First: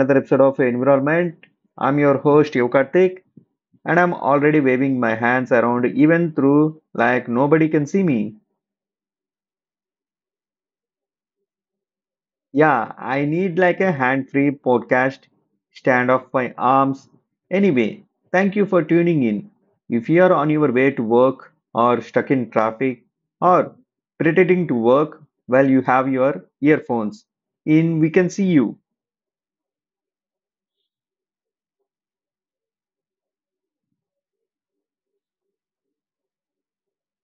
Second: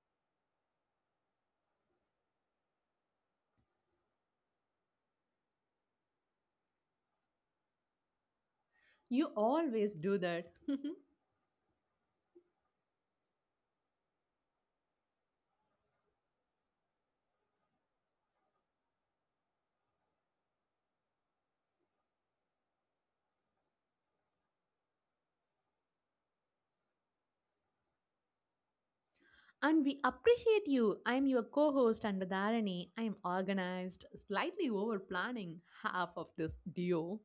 another episode of Environment. I'm your host Yokartik, and I'm already waving my hands around even through nobody can see me. You always do that. Yeah, I need like a hand-free podcast stand off my arms. Anyway, thank you for tuning in. If you are on your way to work or stuck in traffic or pretending to work while you have your earphones in, we can see you. And we appreciate you. I am your co host, and with Dharani, I am organized, slightly over planning half of this duo.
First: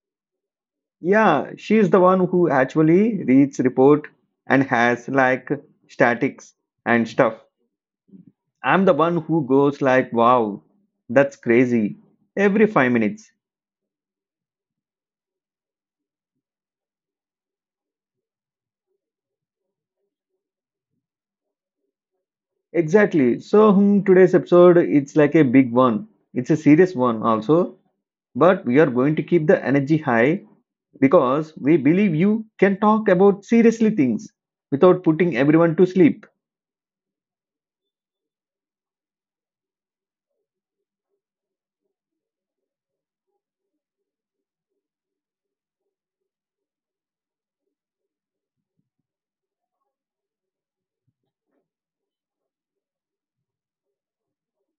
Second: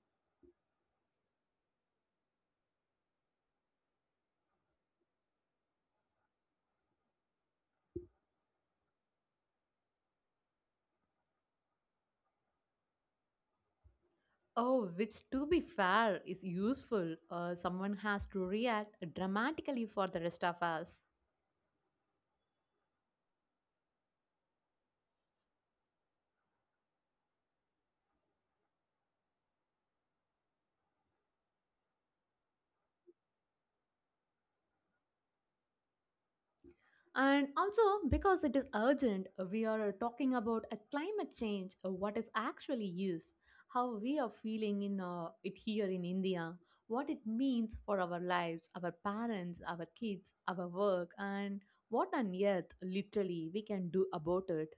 Yeah, she is the one who actually reads report and has like statics and stuff. I'm the one who goes like, wow, that's crazy. Every five minutes. Oh, which to be fair is useful. Someone has to react dramatically for the rest of us. Exactly. Today's episode, it's like a big one. It's a serious one also. But we are going to keep the energy high because we believe you can talk about seriously things without putting everyone to sleep. And also, because it is urgent, we are talking about a climate change, what is actually is, how we are feeling in it here in India, what it means for our lives, our parents, our kids, our work, and what on earth literally we can do about it.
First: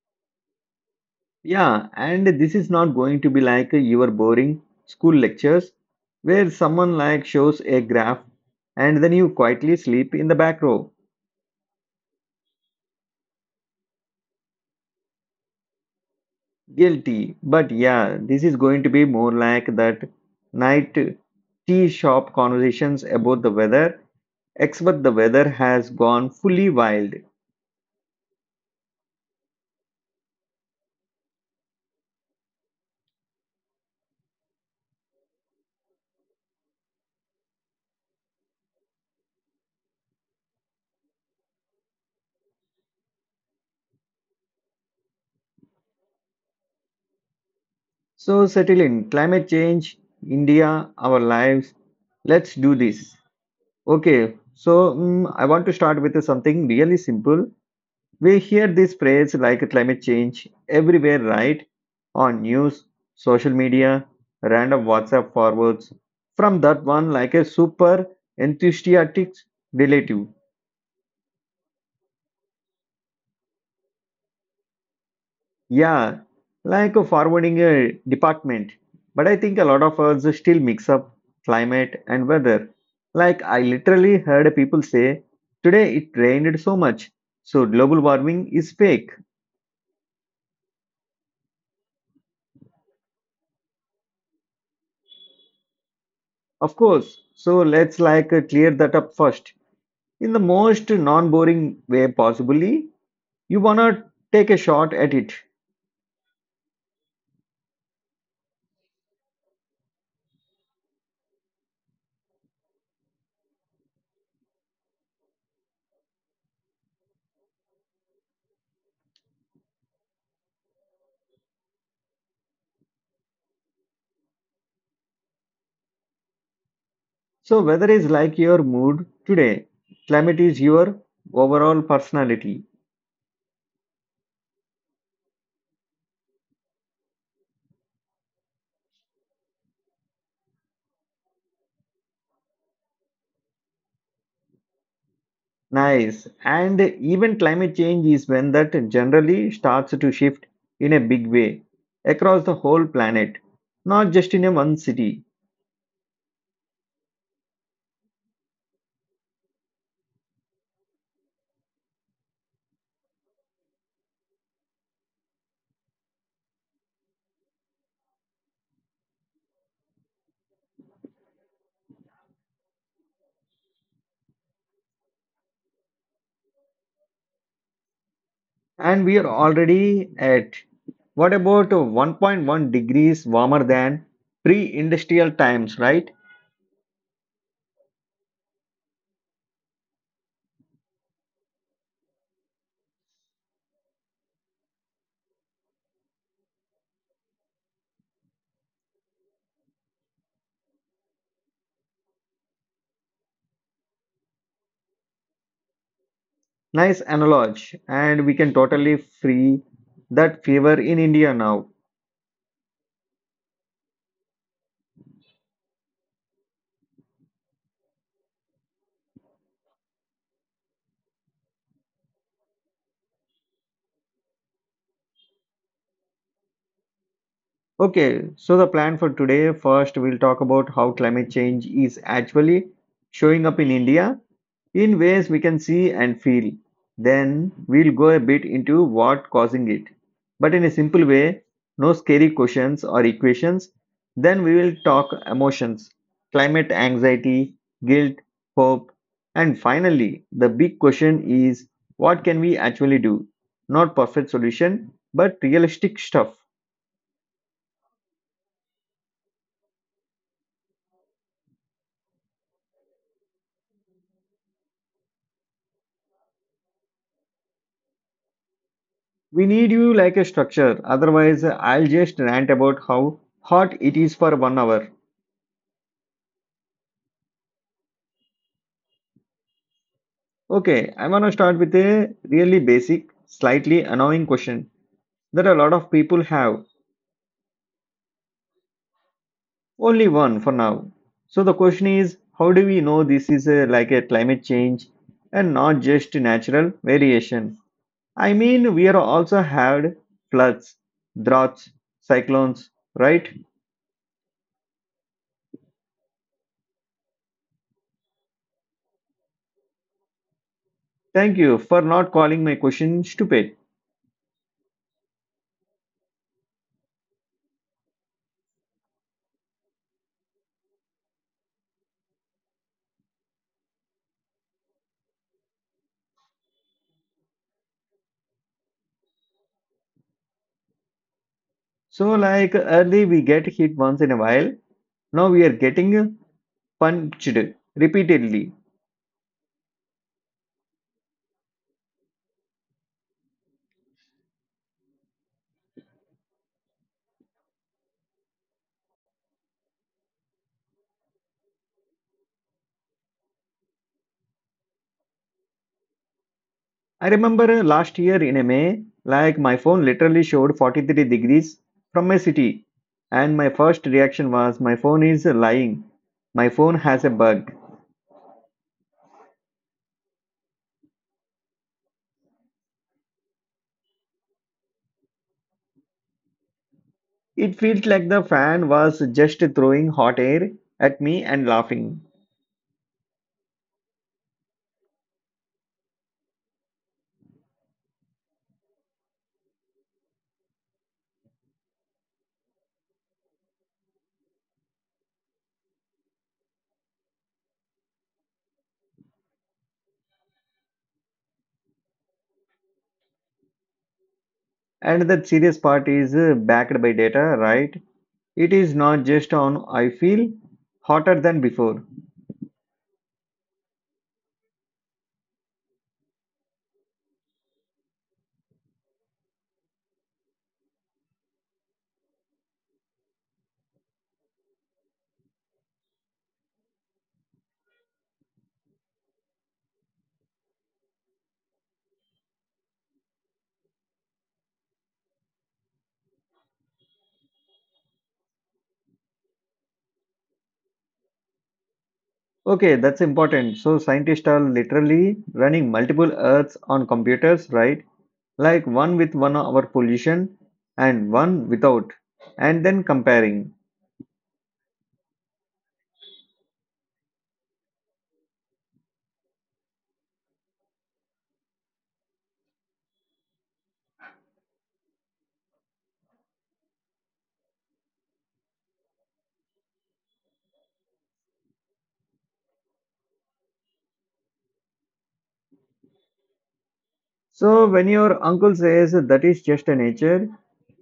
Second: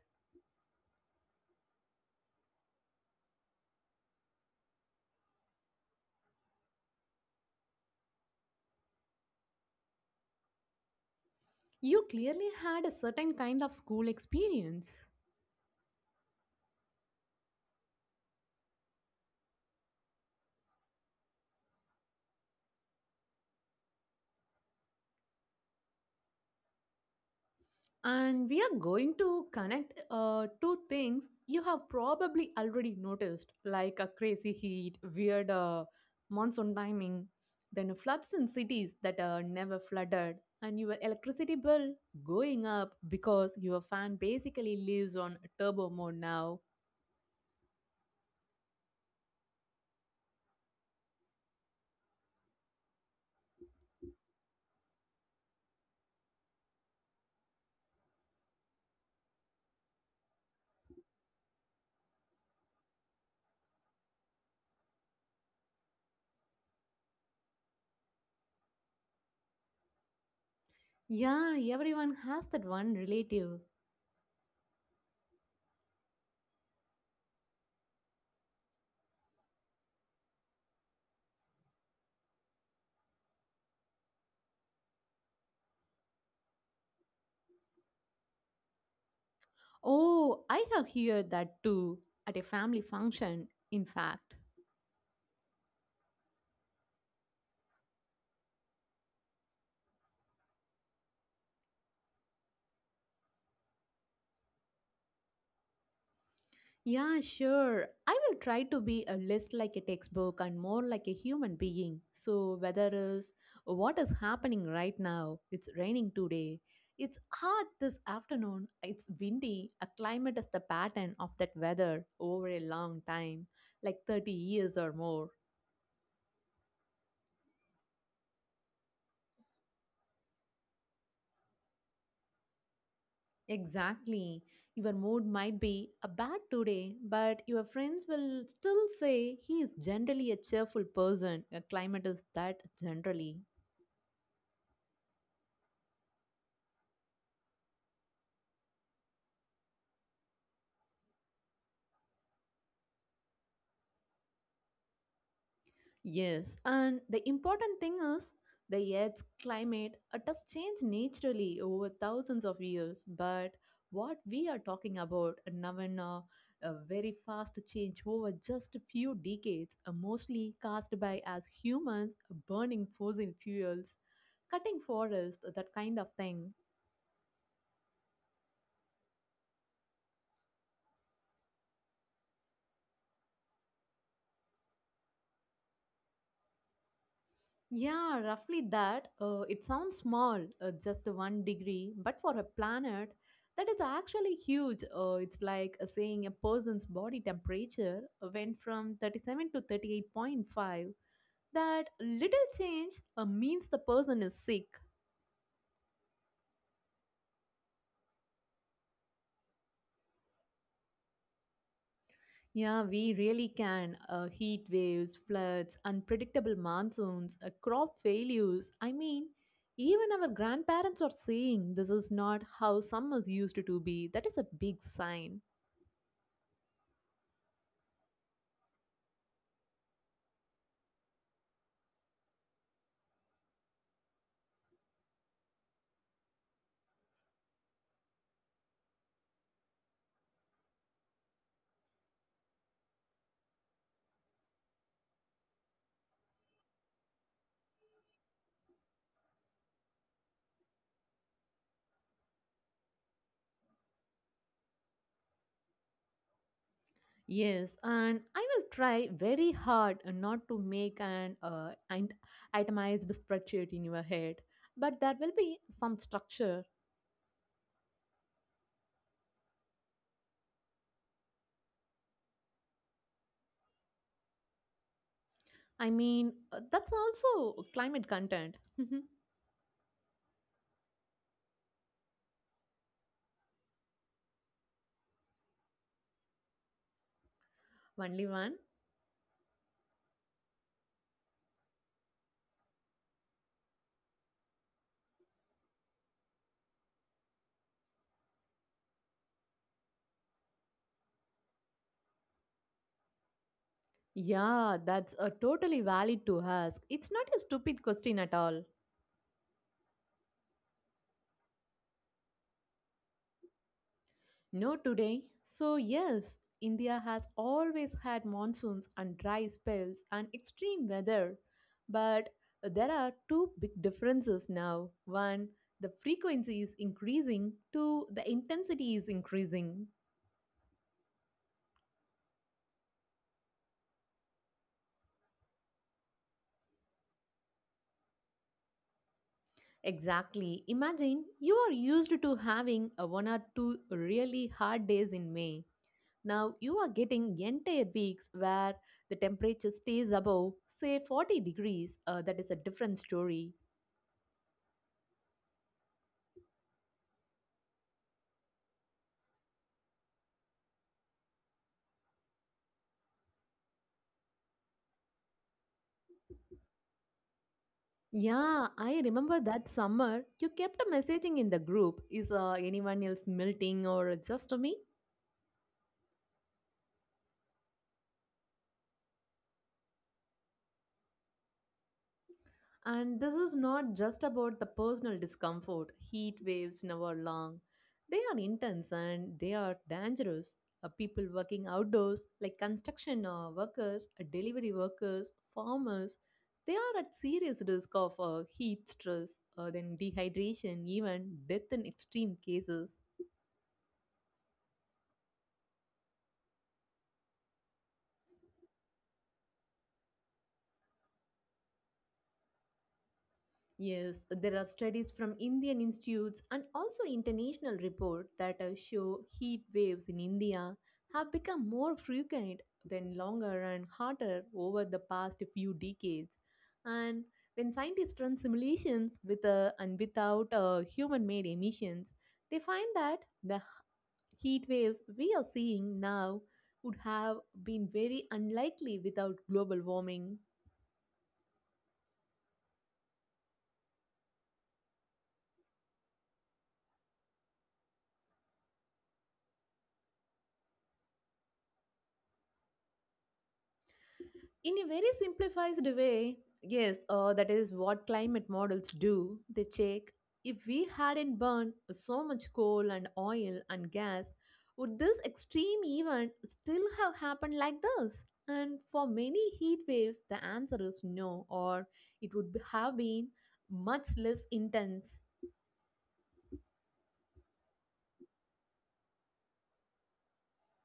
Yeah, and this is not going to be like your boring school lectures where someone like shows a graph and then you quietly sleep in the back row. You clearly had a certain kind of school experience. Guilty. But yeah, this is going to be more like that night tea shop conversations about the weather, except the weather has gone fully wild. And we are going to connect two things you have probably already noticed, like a crazy heat, weird monsoon timing, then floods in cities that are never flooded, and your electricity bill going up because your fan basically lives on turbo mode now. So settle in. Climate change, India, our lives. Let's do this. Okay, so I want to start with something really simple. We hear this phrase like climate change everywhere, right? On news, social media, random WhatsApp forwards from that one like a super enthusiastic relative. Yeah, everyone has that one relative. Yeah, like a forwarding a department. But I think a lot of us still mix up climate and weather. Like I literally heard people say, today it rained so much, so global warming is fake. Oh, I have heard that too, at a family function, in fact. Of course, so let's like clear that up first, in the most non-boring way possibly. You wanna take a shot at it? Yeah, sure. I will try to be a less like a textbook and more like a human being. So, whether is what is happening right now, it's raining today, it's hot this afternoon, it's windy, a climate is the pattern of that weather over a long time, like 30 years or more. So weather is like your mood today, climate is your overall personality. Exactly. Your mood might be a bad today, but your friends will still say he is generally a cheerful person. A climate is that generally. Nice, and even climate change is when that generally starts to shift in a big way across the whole planet, not just in a one city. Yes, and the important thing is the Earth's climate it has changed naturally over thousands of years. But what we are talking about now in a very fast change over just a few decades, mostly caused by us humans burning fossil fuels, cutting forests, that kind of thing. And we are already at what, about 1.1 degrees warmer than pre-industrial times, right? Yeah, roughly that. It sounds small, just one degree, but for a planet, that is actually huge. It's like saying a person's body temperature went from 37 to 38.5. That little change means the person is sick. Nice analogy, and we can totally free that fever in India now. Yeah, we really can. Heat waves, floods, unpredictable monsoons, crop failures. I mean, even our grandparents are saying this is not how summers used to be. That is a big sign. Okay, so the plan for today, first, we'll talk about how climate change is actually showing up in India, in ways we can see and feel. Then we'll go a bit into what causing it, but in a simple way, no scary questions or equations. Then we will talk emotions, climate anxiety, guilt, hope, and finally, the big question is what can we actually do? Not perfect solution, but realistic stuff. Yes, and I will try very hard not to make an itemized spreadsheet in your head, but there will be some structure. We need you like a structure, otherwise, I'll just rant about how hot it is for one hour. I mean, that's also climate content. Okay, I'm gonna start with a really basic, slightly annoying question that a lot of people have. Only one? Only one for now. So the question is, how do we know this is a, like a climate change and not just natural variation? I mean, we are also had floods, droughts, cyclones, right? Yeah, that's a totally valid to ask. It's not a stupid question at all. Thank you for not calling my question stupid. No, today. So, yes, India has always had monsoons and dry spells and extreme weather. But there are two big differences now. One, the frequency is increasing, two, the intensity is increasing. So like early we get hit once in a while. Now we are getting punched repeatedly. Exactly. Imagine you are used to having a one or two really hard days in May. Now you are getting entire weeks where the temperature stays above, say, 40 degrees. That is a different story. I remember last year in May, like my phone literally showed 43 degrees from my city, and my first reaction was, my phone is lying. My phone has a bug. Yeah, I remember that summer you kept a messaging in the group is anyone else melting or just me? It felt like the fan was just throwing hot air at me and laughing. And this is not just about the personal discomfort. Heat waves never long. They are intense and they are dangerous. People working outdoors, like construction workers, delivery workers, farmers, they are at serious risk of heat stress, then dehydration, even death in extreme cases. And the serious part is backed by data, right? It is not just on, I feel hotter than before. Yes, there are studies from Indian institutes and also international reports that show heat waves in India have become more frequent than longer and hotter over the past few decades. And when scientists run simulations with and without human-made emissions, they find that heat waves we are seeing now would have been very unlikely without global warming. Okay, that's important. So, scientists are literally running multiple Earths on computers, right? Like one with one hour pollution and one without, and then comparing. In a very simplified way, yes, that is what climate models do. They check if we hadn't burned so much coal and oil and gas, would this extreme event still have happened like this? And for many heat waves, the answer is no, or it would have been much less intense. So, when your uncle says that is just nature,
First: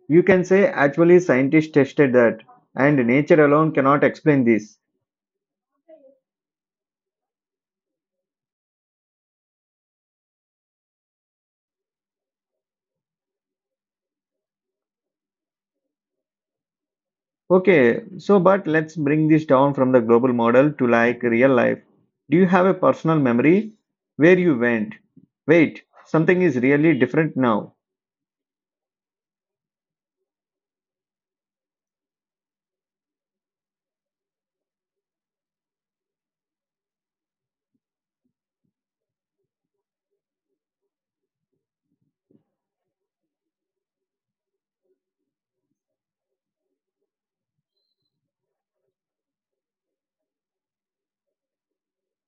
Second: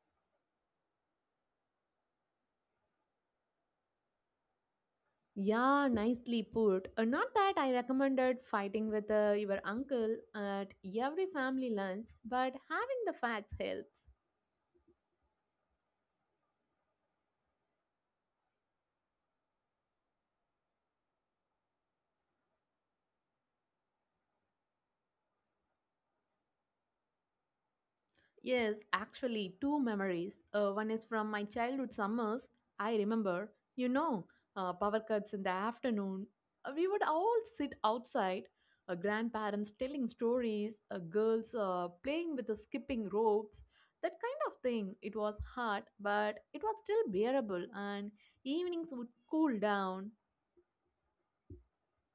you can say actually scientists tested that, and nature alone cannot explain this. Yeah, nicely put. Not that I recommended fighting with your uncle at every family lunch, but having the facts helps. Okay, so but let's bring this down from the global model to like real life. Do you have a personal memory where you went? Wait, something is really different now. Yes, actually, two memories. One is from my childhood summers. I remember, you know, power cuts in the afternoon. We would all sit outside, grandparents telling stories, girls playing with the skipping ropes, that kind of thing. It was hot, but it was still bearable, and evenings would cool down.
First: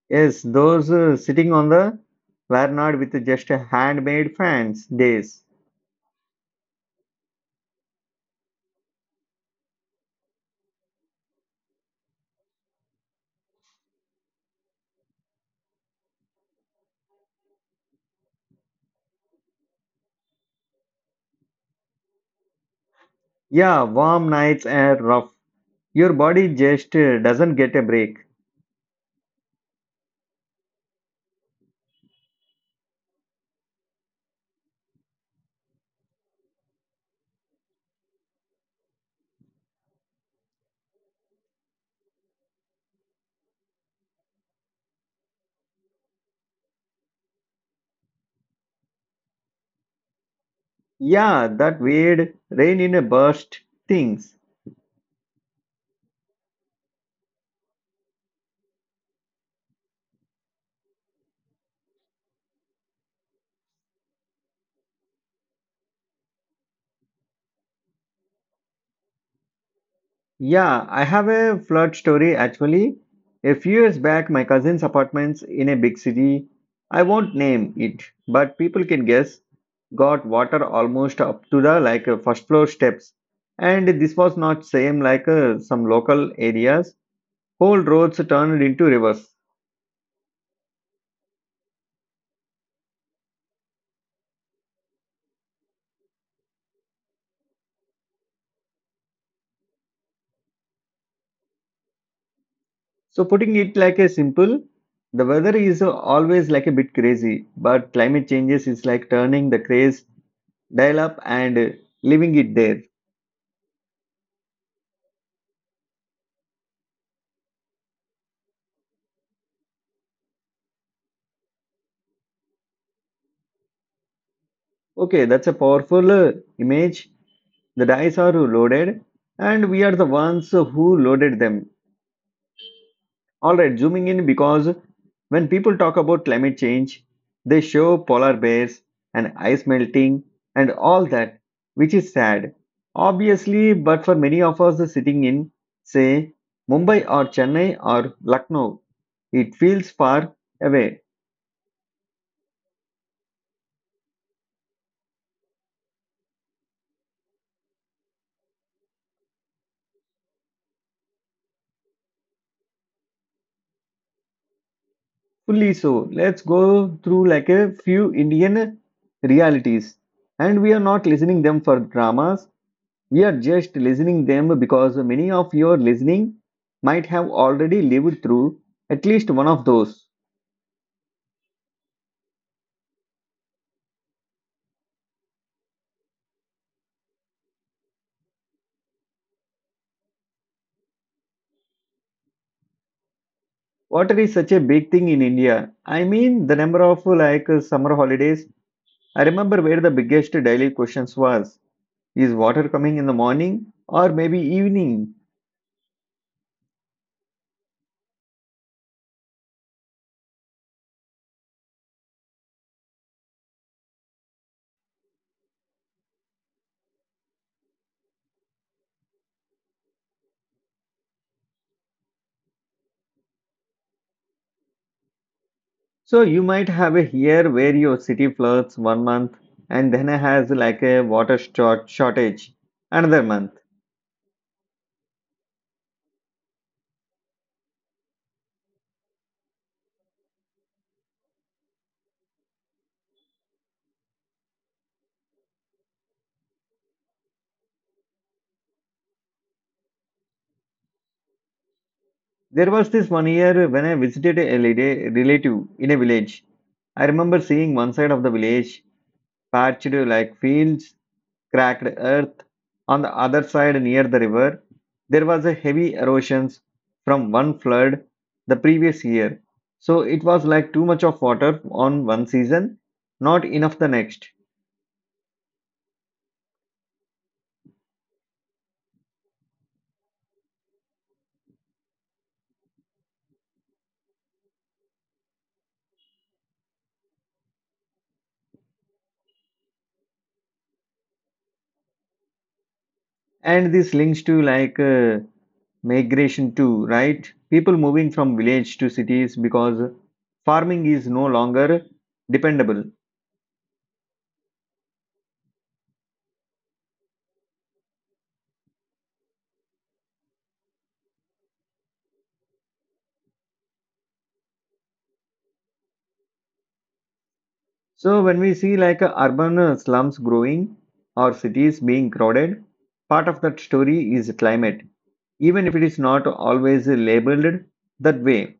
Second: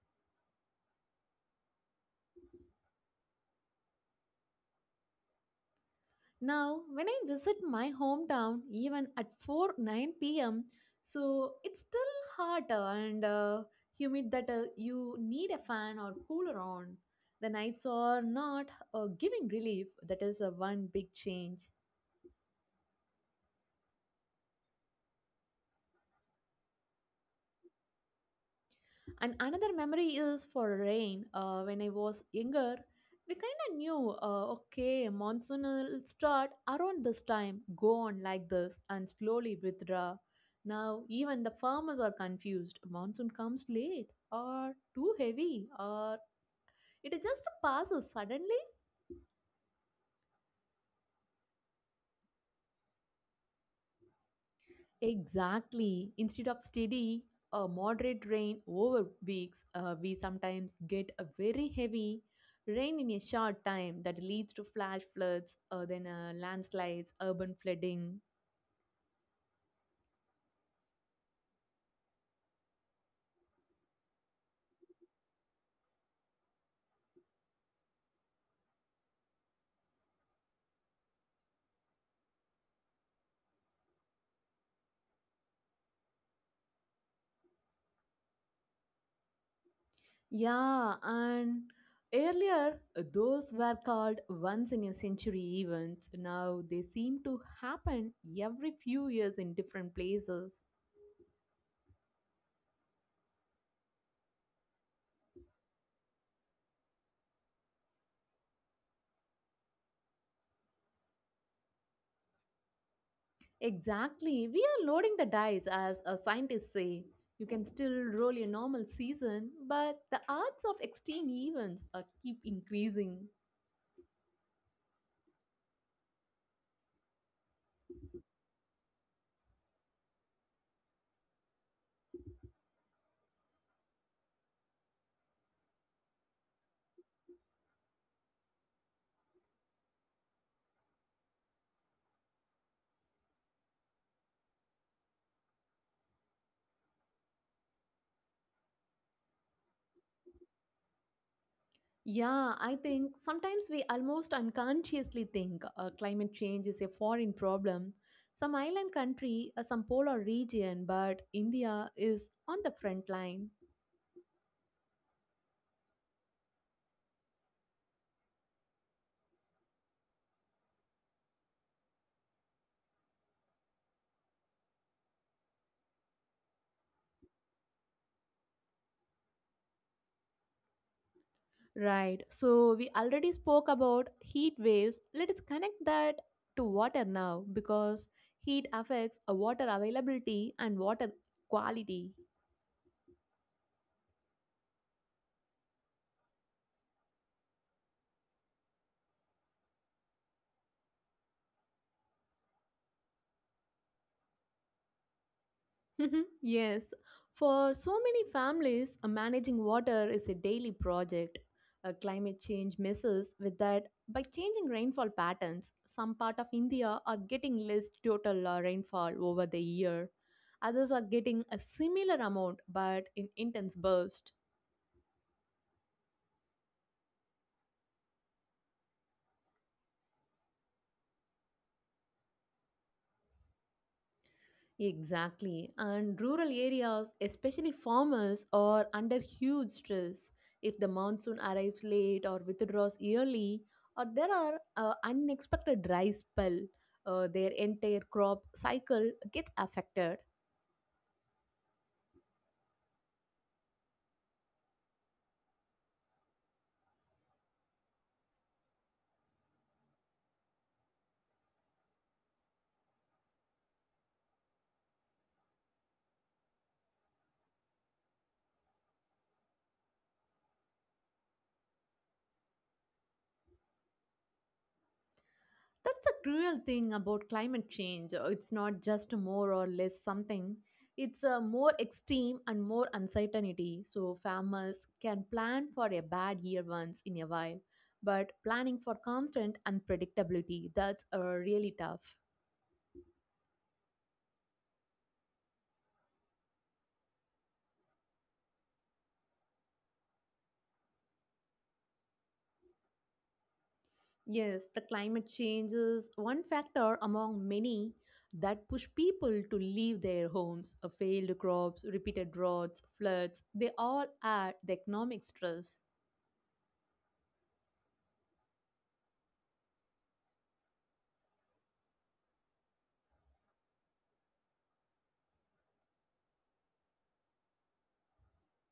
Yes, those sitting on the were not with just handmade fans days. Now, when I visit my hometown, even at 4 9 p.m., so it's still hot and humid that you need a fan or cooler on. The nights are not giving relief, that is one big change. Yeah, warm nights and rough. Your body just doesn't get a break. And another memory is for rain. When I was younger, we kind of knew, okay, monsoon will start around this time, go on like this, and slowly withdraw. Now, even the farmers are confused. Monsoon comes late, or too heavy, or it just passes suddenly. Yeah, that weird rain in a burst things. Exactly. Instead of steady, moderate rain over weeks, we sometimes get a very heavy rain in a short time that leads to flash floods, then landslides, urban flooding. Yeah, I have a flood story actually. A few years back, my cousin's apartments in a big city, I won't name it, but people can guess, got water almost up to the first floor steps. And this was not same like some local areas. Whole roads turned into rivers. Yeah, and earlier those were called once in a century events. Now they seem to happen every few years in different places. So putting it like a simple, the weather is always like a bit crazy, but climate changes is like turning the craze dial up and leaving it there. Exactly. We are loading the dice, as scientists say. You can still roll a normal season, but the odds of extreme events keep increasing. Okay, that's a powerful image. The dice are loaded, and we are the ones who loaded them. All right, zooming in, because when people talk about climate change, they show polar bears and ice melting and all that, which is sad. Obviously, but for many of us sitting in, say, Mumbai or Chennai or Lucknow, it feels far away. Yeah, I think sometimes we almost unconsciously think climate change is a foreign problem. Some island country, some polar region, but India is on the front line. Fully so. Let's go through like a few Indian realities. And we are not listening them for dramas. We are just listening them because many of your listening might have already lived through at least one of those. Right. So we already spoke about heat waves. Let us connect that to water now because heat affects water availability and water quality. Water is such a big thing in India. I mean, the number of like summer holidays. I remember where the biggest daily questions was, is water coming in the morning or maybe evening? Mhm. Yes, for so many families, managing water is a daily project. Climate change messes with that by changing rainfall patterns. Some part of India are getting less total rainfall over the year. Others are getting a similar amount but in intense bursts. So you might have a here where your city floods one month and then has like a water short shortage another month. Exactly. And rural areas, especially farmers, are under huge stress if the monsoon arrives late or withdraws early, or there are unexpected dry spell their entire crop cycle gets affected. There was this one year when I visited a lady, relative in a village. I remember seeing one side of the village patched like fields, cracked earth. On the other side, near the river, there was a heavy erosion from one flood the previous year. So it was like too much of water on one season, not enough the next. That's a cruel thing about climate change. It's not just more or less something, it's a more extreme and more uncertainty. So, farmers can plan for a bad year once in a while, but planning for constant unpredictability, that's really tough. And this links to migration too, right? People moving from village to cities because farming is no longer dependable. Yes, the climate change is one factor among many that push people to leave their homes. Failed crops, repeated droughts, floods, they all add the economic stress. So when we see like urban slums growing or cities being crowded, part of that story is climate, even if it is not always labeled that way.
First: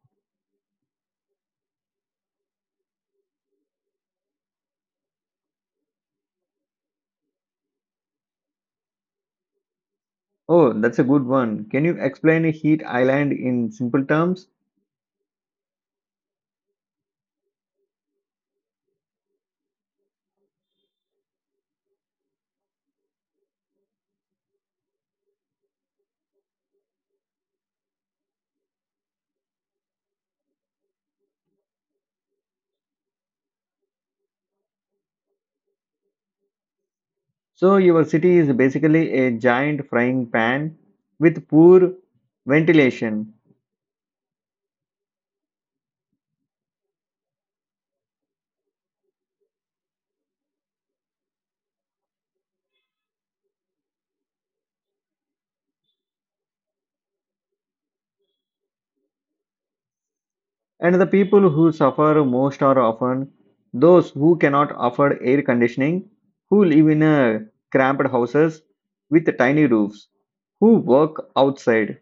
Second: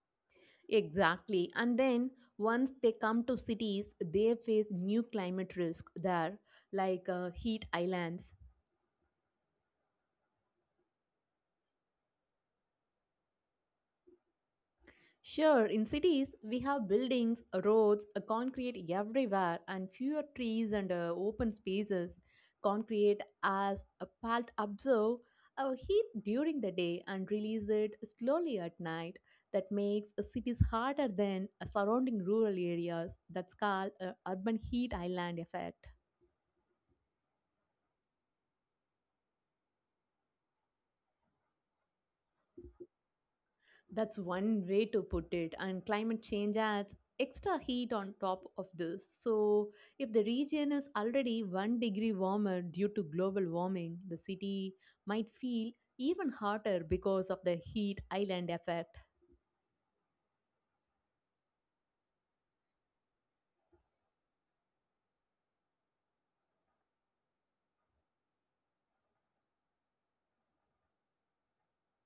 Exactly. And then once they come to cities, they face new climate risk there, like heat islands. Oh, that's a good one. Can you explain a heat island in simple terms? Sure, in cities, we have buildings, roads, concrete everywhere, and fewer trees and open spaces. Concrete, as a part absorb our heat during the day and release it slowly at night. That makes cities harder than surrounding rural areas. That's called urban heat island effect. So your city is basically a giant frying pan with poor ventilation, That's one way to put it, and climate change adds extra heat on top of this. So, if the region is already one degree warmer due to global warming, the city might feel even hotter because of the heat island effect. and the people who suffer most are often those who cannot afford air conditioning, who live in cramped houses with tiny roofs, who work outside.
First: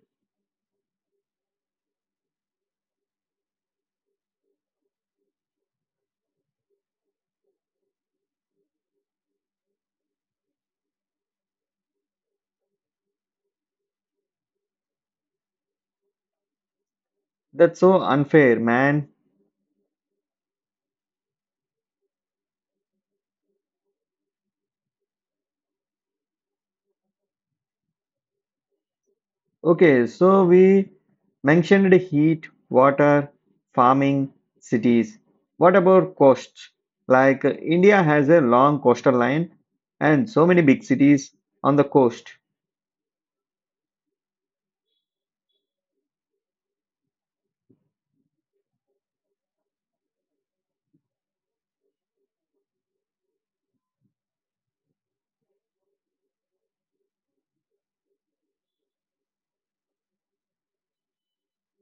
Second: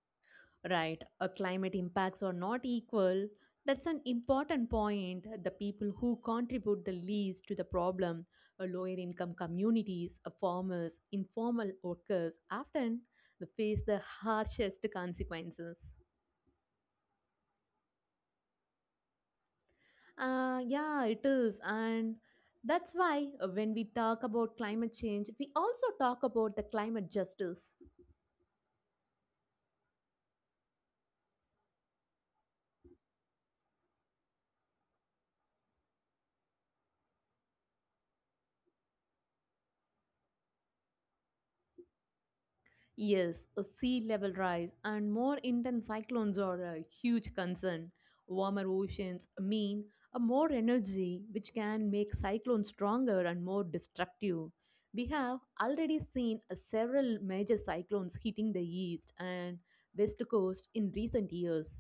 Right, climate impacts are not equal. That's an important point. The people who contribute the least to the problem, lower income communities, farmers, informal workers, often they face the harshest consequences. That's so unfair, man. Yeah, it is. And that's why when we talk about climate change, we also talk about the climate justice. Okay, so we mentioned heat, water, farming, cities. What about coasts? India has a long coastal line and so many big cities on the coast. Yes, a sea level rise and more intense cyclones are a huge concern. Warmer oceans mean a more energy, which can make cyclones stronger and more destructive. We have already seen a several major cyclones hitting the east and west coast in recent years.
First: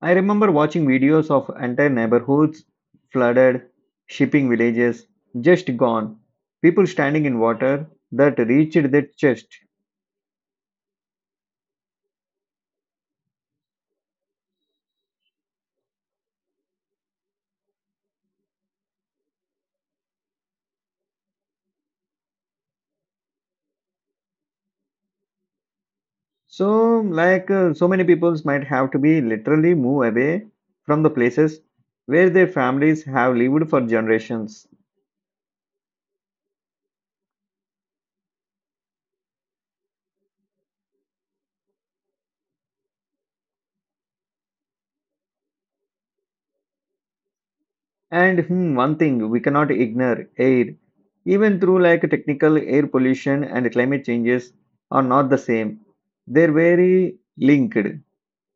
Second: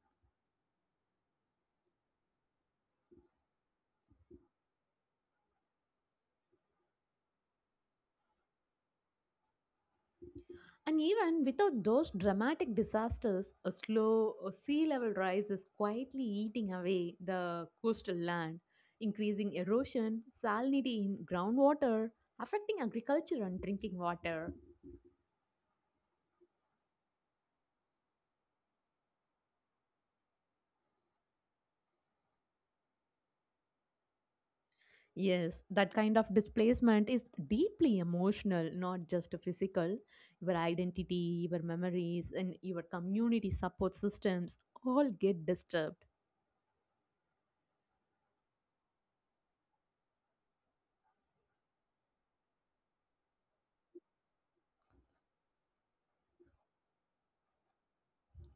I remember watching videos of entire neighborhoods flooded, shipping villages just gone, people standing in water that reached their chest. And even without those dramatic disasters, a slow sea level rise is quietly eating away the coastal land, increasing erosion, salinity in groundwater, affecting agriculture and drinking water. So, so many peoples might have to be literally move away from the places where their families have lived for generations. Yes, that kind of displacement is deeply emotional, not just physical. Your identity, your memories, and your community support systems all get disturbed. And one thing we cannot ignore air, even through like technical air pollution and climate changes are not the same. They're very linked.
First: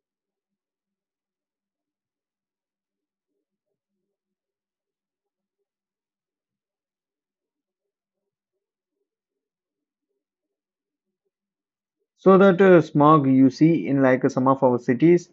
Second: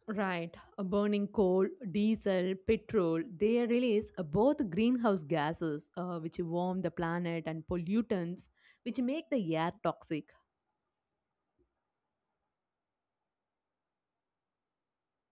Right, burning coal, diesel, petrol, they release both greenhouse gases, which warm the planet, and pollutants, which make the air toxic. So that smog you see in like some of our cities,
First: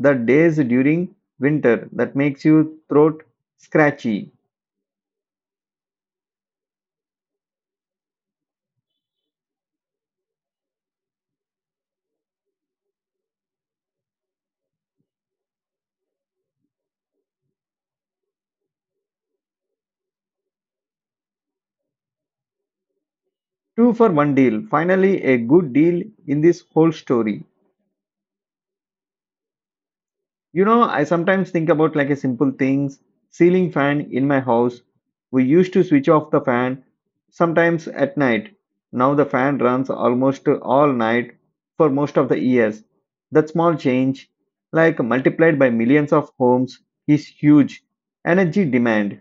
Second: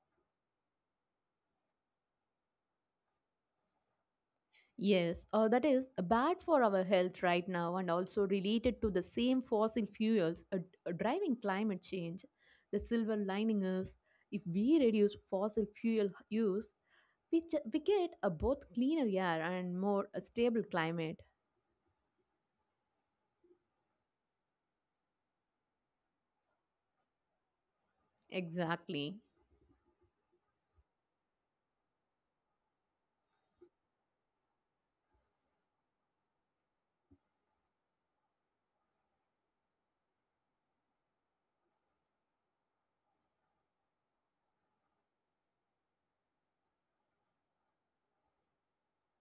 the days during winter that makes you throat scratchy. Yes, that is bad for our health right now, and also related to the same fossil fuels driving climate change. The silver lining is if we reduce fossil fuel use, we get a both cleaner air and more stable climate. Two for one deal. Finally, a good deal in this whole story. Exactly. You know, I sometimes think about like a simple things. Ceiling fan in my house. We used to switch off the fan sometimes at night. Now the fan runs almost all night for most of the years. That small change, like multiplied by millions of homes, is huge energy demand.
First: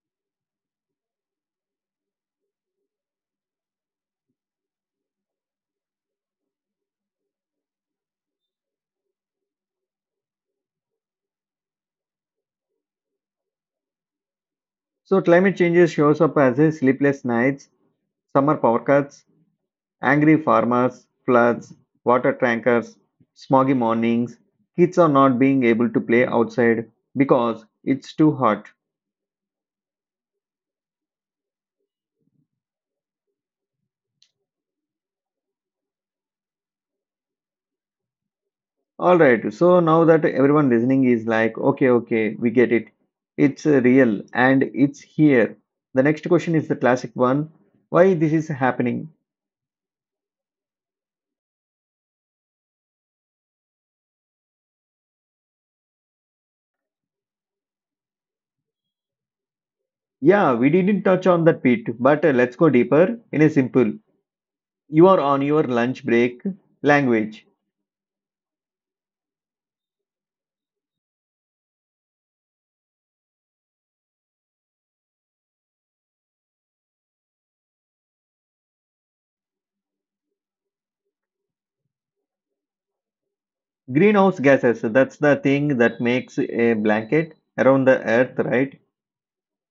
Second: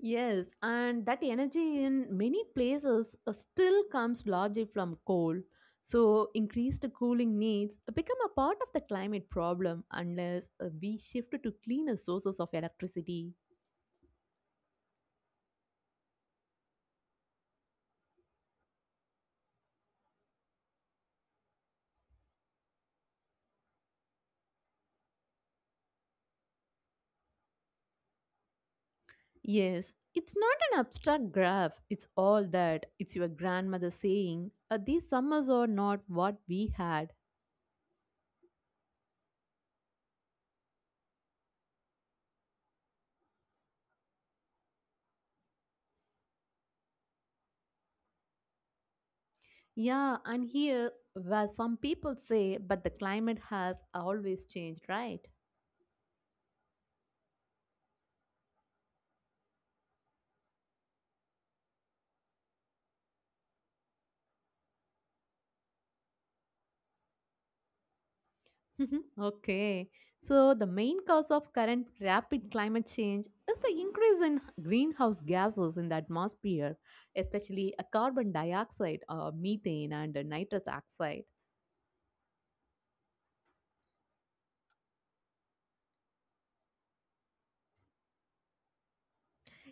Yes, and that energy in many places still comes largely from coal. So, increased cooling needs become a part of the climate problem unless we shift to cleaner sources of electricity. So climate changes shows up as a sleepless nights, summer power cuts, angry farmers, floods, water tankers, smoggy mornings, kids are not being able to play outside because it's too hot. Yes, it's not an abstract graph, it's all that. It's your grandmother saying, "These summers are not what we had." All right, so now that everyone listening is like, okay, okay, we get it. It's real and it's here. The next question is the classic one. Why this is happening? Yeah, and here's where some people say, but the climate has always changed, right? Yeah, we didn't touch on that bit, but let's go deeper in a simple. You are on your lunch break language. Okay. So, the main cause of current rapid climate change is the increase in greenhouse gases in the atmosphere, especially carbon dioxide, methane, and nitrous oxide. Greenhouse gases, that's the thing that makes a blanket around the earth, right?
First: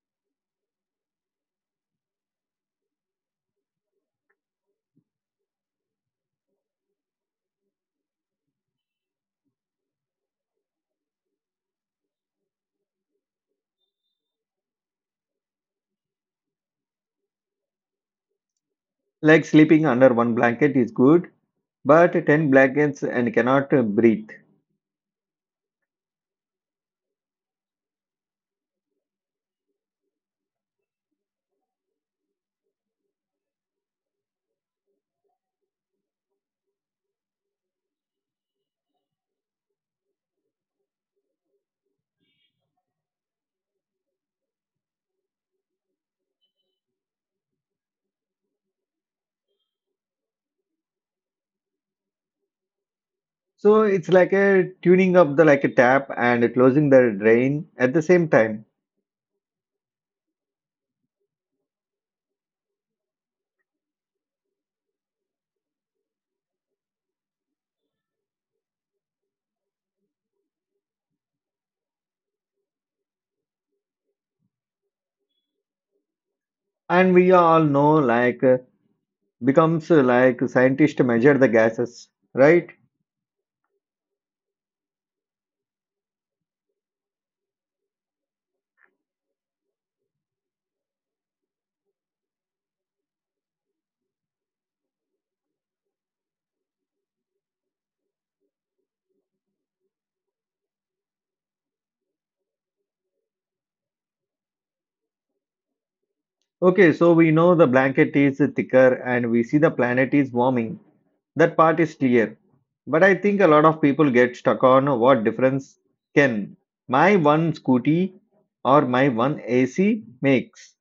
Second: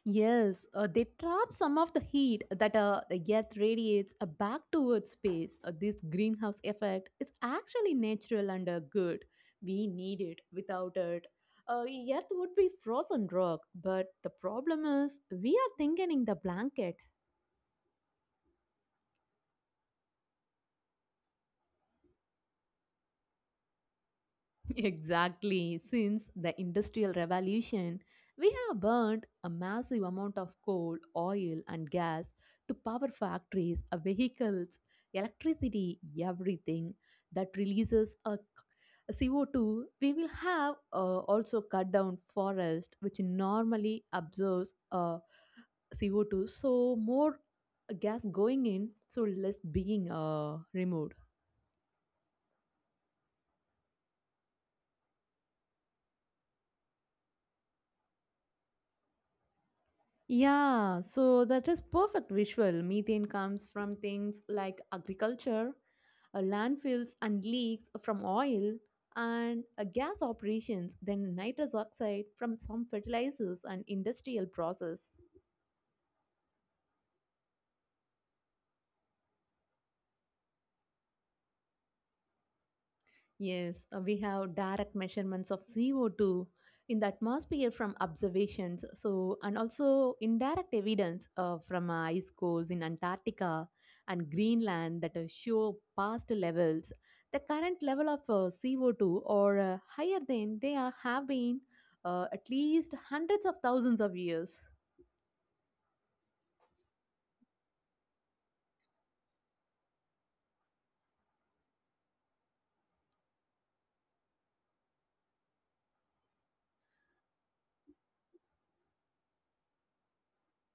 Yes, they trap some of the heat that the Earth radiates back towards space. This greenhouse effect is actually natural and good. We need it. Without it, Earth would be frozen rock. But the problem is, we are thinking in the blanket. Like sleeping under one blanket is good, but 10 blankets and cannot breathe. Exactly. Since the Industrial Revolution, we have burned a massive amount of coal, oil, and gas to power factories, vehicles, electricity, everything that releases a CO2. We will have also cut down forest, which normally absorbs CO2. So more gas going in, so less being removed. So it's like a tuning up the like a tap and closing the drain at the same time. Yeah, so that is perfect visual. Methane comes from things like agriculture, landfills, and leaks from oil, and gas operations, then nitrous oxide from some fertilizers and industrial process. And we all know like becomes like scientists measure the gases, right? Yes, we have direct measurements of CO2 in the atmosphere from observations. So, and also indirect evidence from ice cores in Antarctica and Greenland that show past levels. The current level of CO2 or higher than they are, have been at least hundreds of thousands of years. Okay, so we know the blanket is thicker and we see the planet is warming. That part is clear. But I think a lot of people get stuck on what difference can my one scooty or my one AC makes.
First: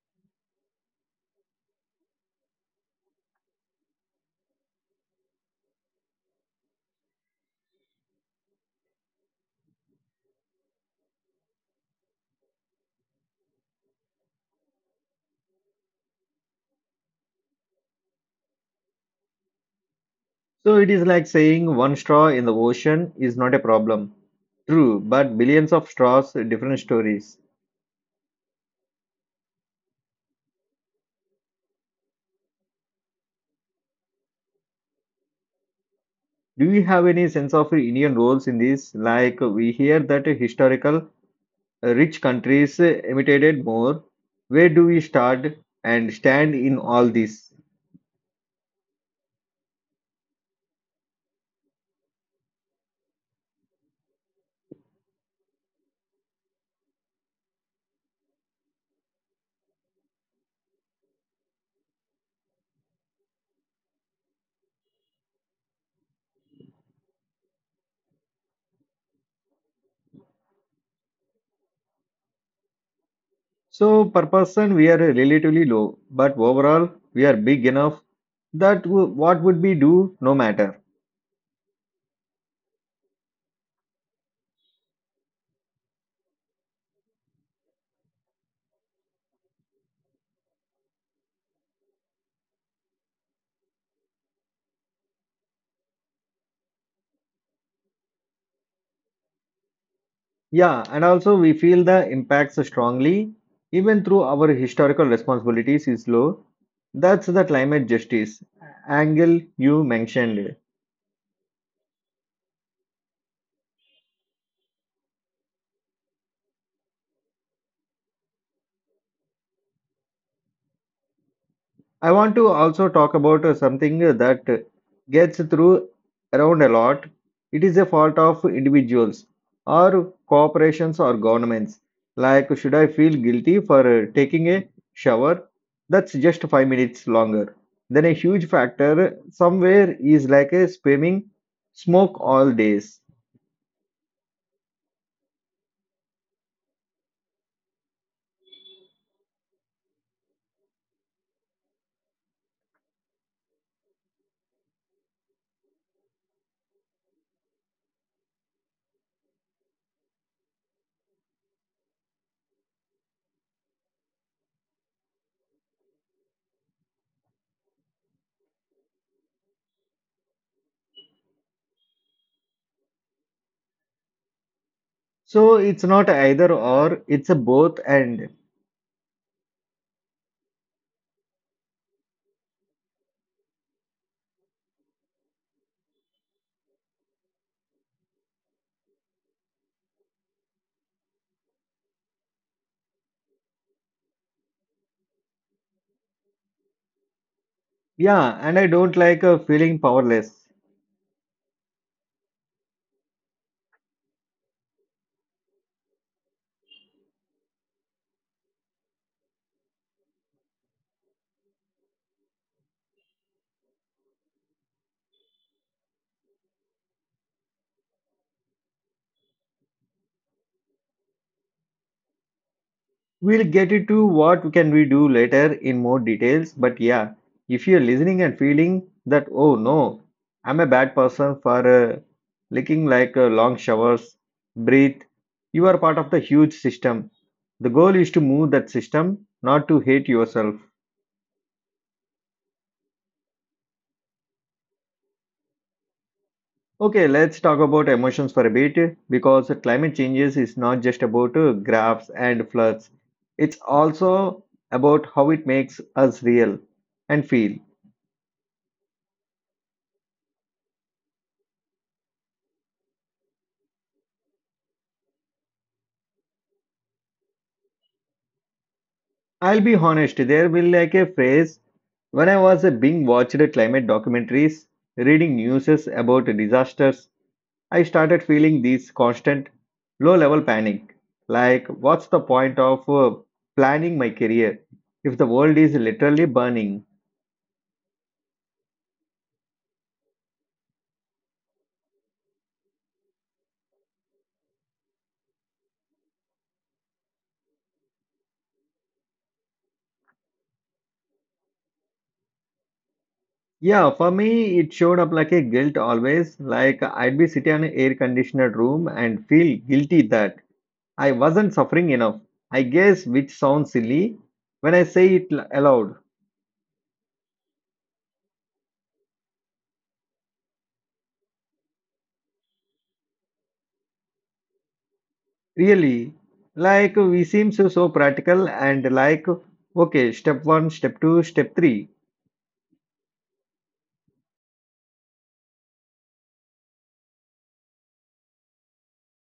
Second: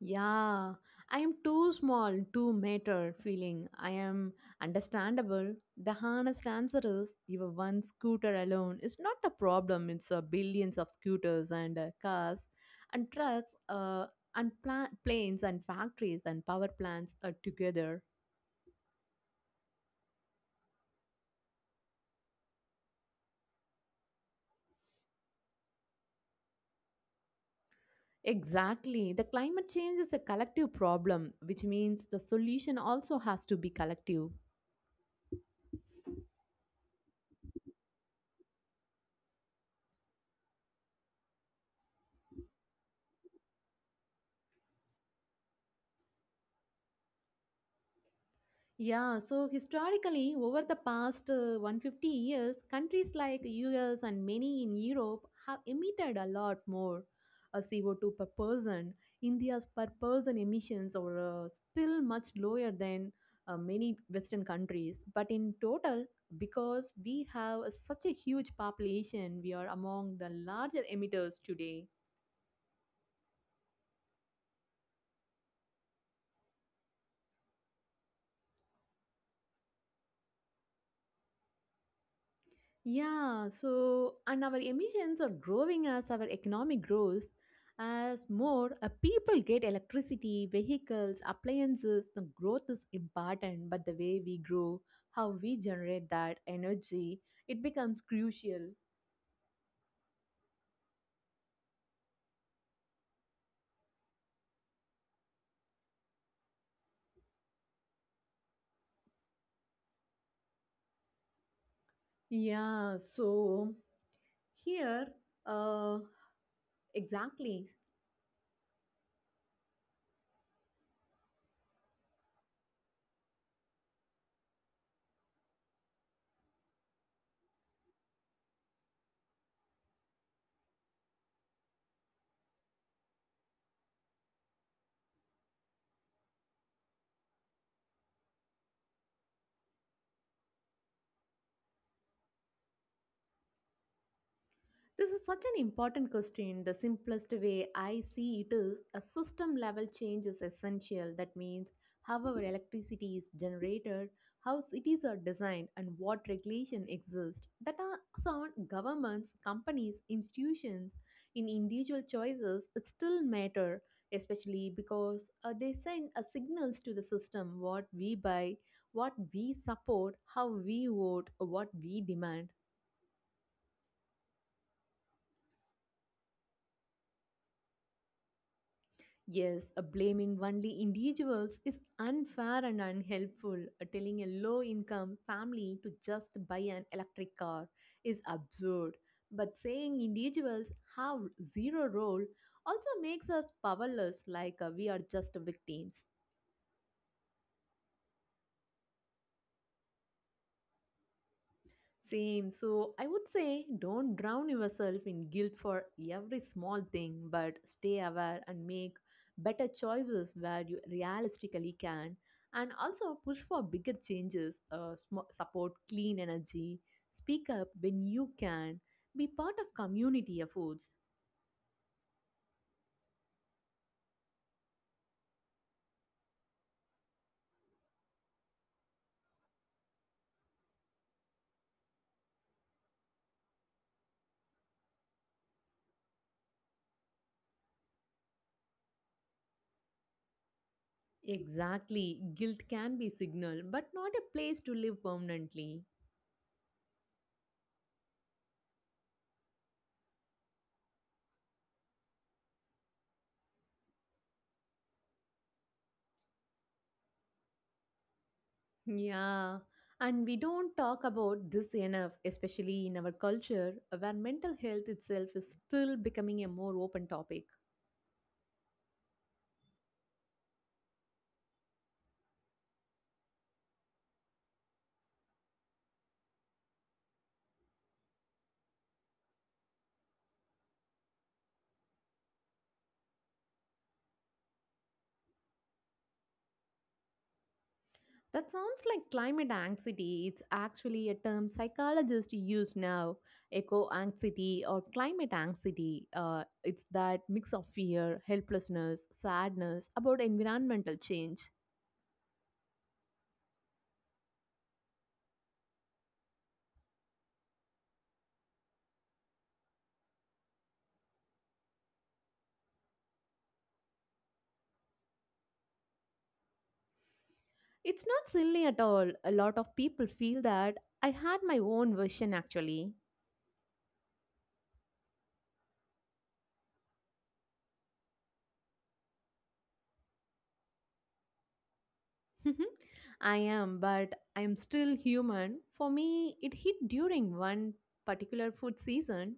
Yeah, I am too small to matter feeling. I am understandable. The honest answer is your one scooter alone is not the problem. It's billions of scooters and cars and trucks and planes and factories and power plants are together. So it is like saying one straw in the ocean is not a problem. True, but billions of straws, different stories. Exactly. The climate change is a collective problem, which means the solution also has to be collective. Do you have any sense of Indian roles in this? Like we hear that historical rich countries imitated more. Where do we start and stand in all this? Yeah, so historically, over the past 150 years, countries like US and many in Europe have emitted a lot more CO2 per person. India's per person emissions are still much lower than many Western countries. But in total, because we have such a huge population, we are among the larger emitters today. So per person we are relatively low, but overall we are big enough that what would we do no matter. Yeah, so and our emissions are growing as our economy grows, as more people get electricity, vehicles, appliances. The growth is important, but the way we grow, how we generate that energy, it becomes crucial. Yeah, and also we feel the impacts strongly, even through our historical responsibilities is low. That's the climate justice angle you mentioned. Yeah, so here, uh, exactly. I want to also talk about something that gets through around a lot. It is a fault of individuals or corporations or governments. Like, should I feel guilty for taking a shower? That's just five minutes longer. Then a huge factor somewhere is like a spamming smoke all days. This is such an important question. The simplest way I see it is a system level change is essential. That means how our electricity is generated, how cities are designed, and what regulation exists. That are sound governments, companies, institutions, in individual choices, it still matter, especially because they send a signals to the system what we buy, what we support, how we vote, what we demand. So it's not either or, it's a both and. Yes, blaming only individuals is unfair and unhelpful. Telling a low income family to just buy an electric car is absurd. But saying individuals have zero role also makes us powerless, like we are just victims. Yeah, and I don't like feeling powerless. Same. So I would say don't drown yourself in guilt for every small thing, but stay aware and make better choices where you realistically can. And also push for bigger changes, support clean energy, speak up when you can, be part of community efforts. We'll get into what can we do later in more details, but yeah, if you're listening and feeling that oh no, I'm a bad person for licking like long showers, breathe. You are part of the huge system. The goal is to move that system, not to hate yourself. Exactly. Guilt can be signal, but not a place to live permanently. Okay, let's talk about emotions for a bit because climate changes is not just about graphs and floods. It's also about how it makes us real and feel. Yeah, and we don't talk about this enough, especially in our culture where mental health itself is still becoming a more open topic. I'll be honest, there will like a phase when I was being watched climate documentaries, reading news about disasters, I started feeling this constant low level panic. Like, what's the point of planning my career if the world is literally burning? That sounds like climate anxiety. It's actually a term psychologists use now, eco anxiety or climate anxiety. It's that mix of fear, helplessness, sadness about environmental change. Yeah, for me, it showed up like a guilt always. Like, I'd be sitting in an air conditioned room and feel guilty that I wasn't suffering enough. I guess, which sounds silly when I say it aloud. It's not silly at all. A lot of people feel that. I had my own version actually. Really, like we seem so so practical and like okay, step one, step two, step three. I am, but I am still human. For me, it hit during one particular food season.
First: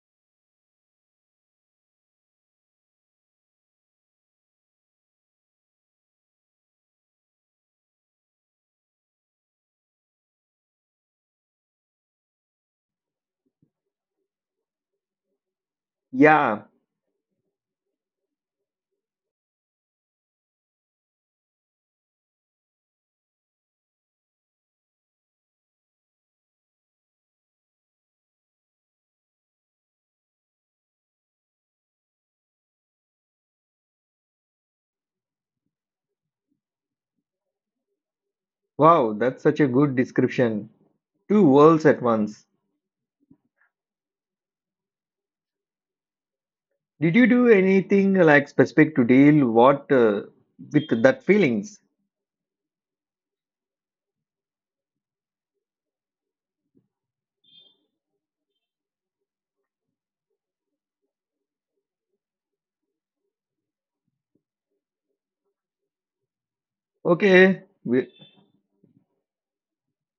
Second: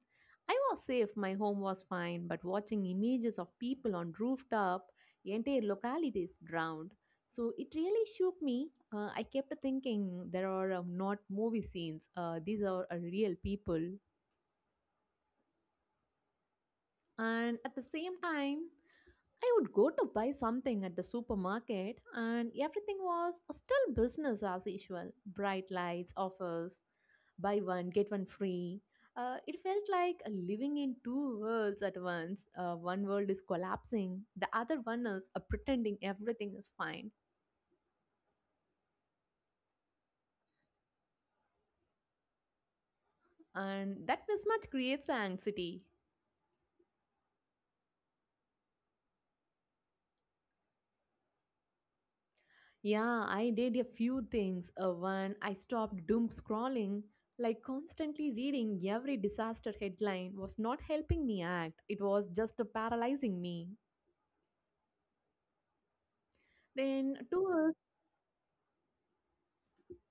I was safe, my home was fine, but watching images of people on rooftop, entire localities drowned. So it really shook me. I kept thinking there are not movie scenes, these are real people. Yeah, And at the same time, I would go to buy something at the supermarket, and everything was still business as usual, bright lights, offers, buy one, get one free. It felt like living in two worlds at once. One world is collapsing, the other one is pretending everything is fine. wow, that's such a good description. Two worlds at once. And that mismatch creates anxiety. Did you do anything like specific to deal what with that feelings? Yeah, I did a few things. One, I stopped doom scrolling. Like constantly reading every disaster headline was not helping me act. It was just paralyzing me. Then, Okay, two is we,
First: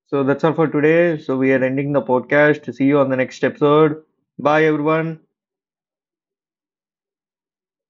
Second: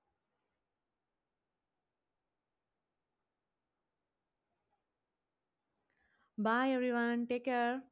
so that's all for today. So we are ending the podcast. See you on the next episode. Bye everyone. bye everyone, take care.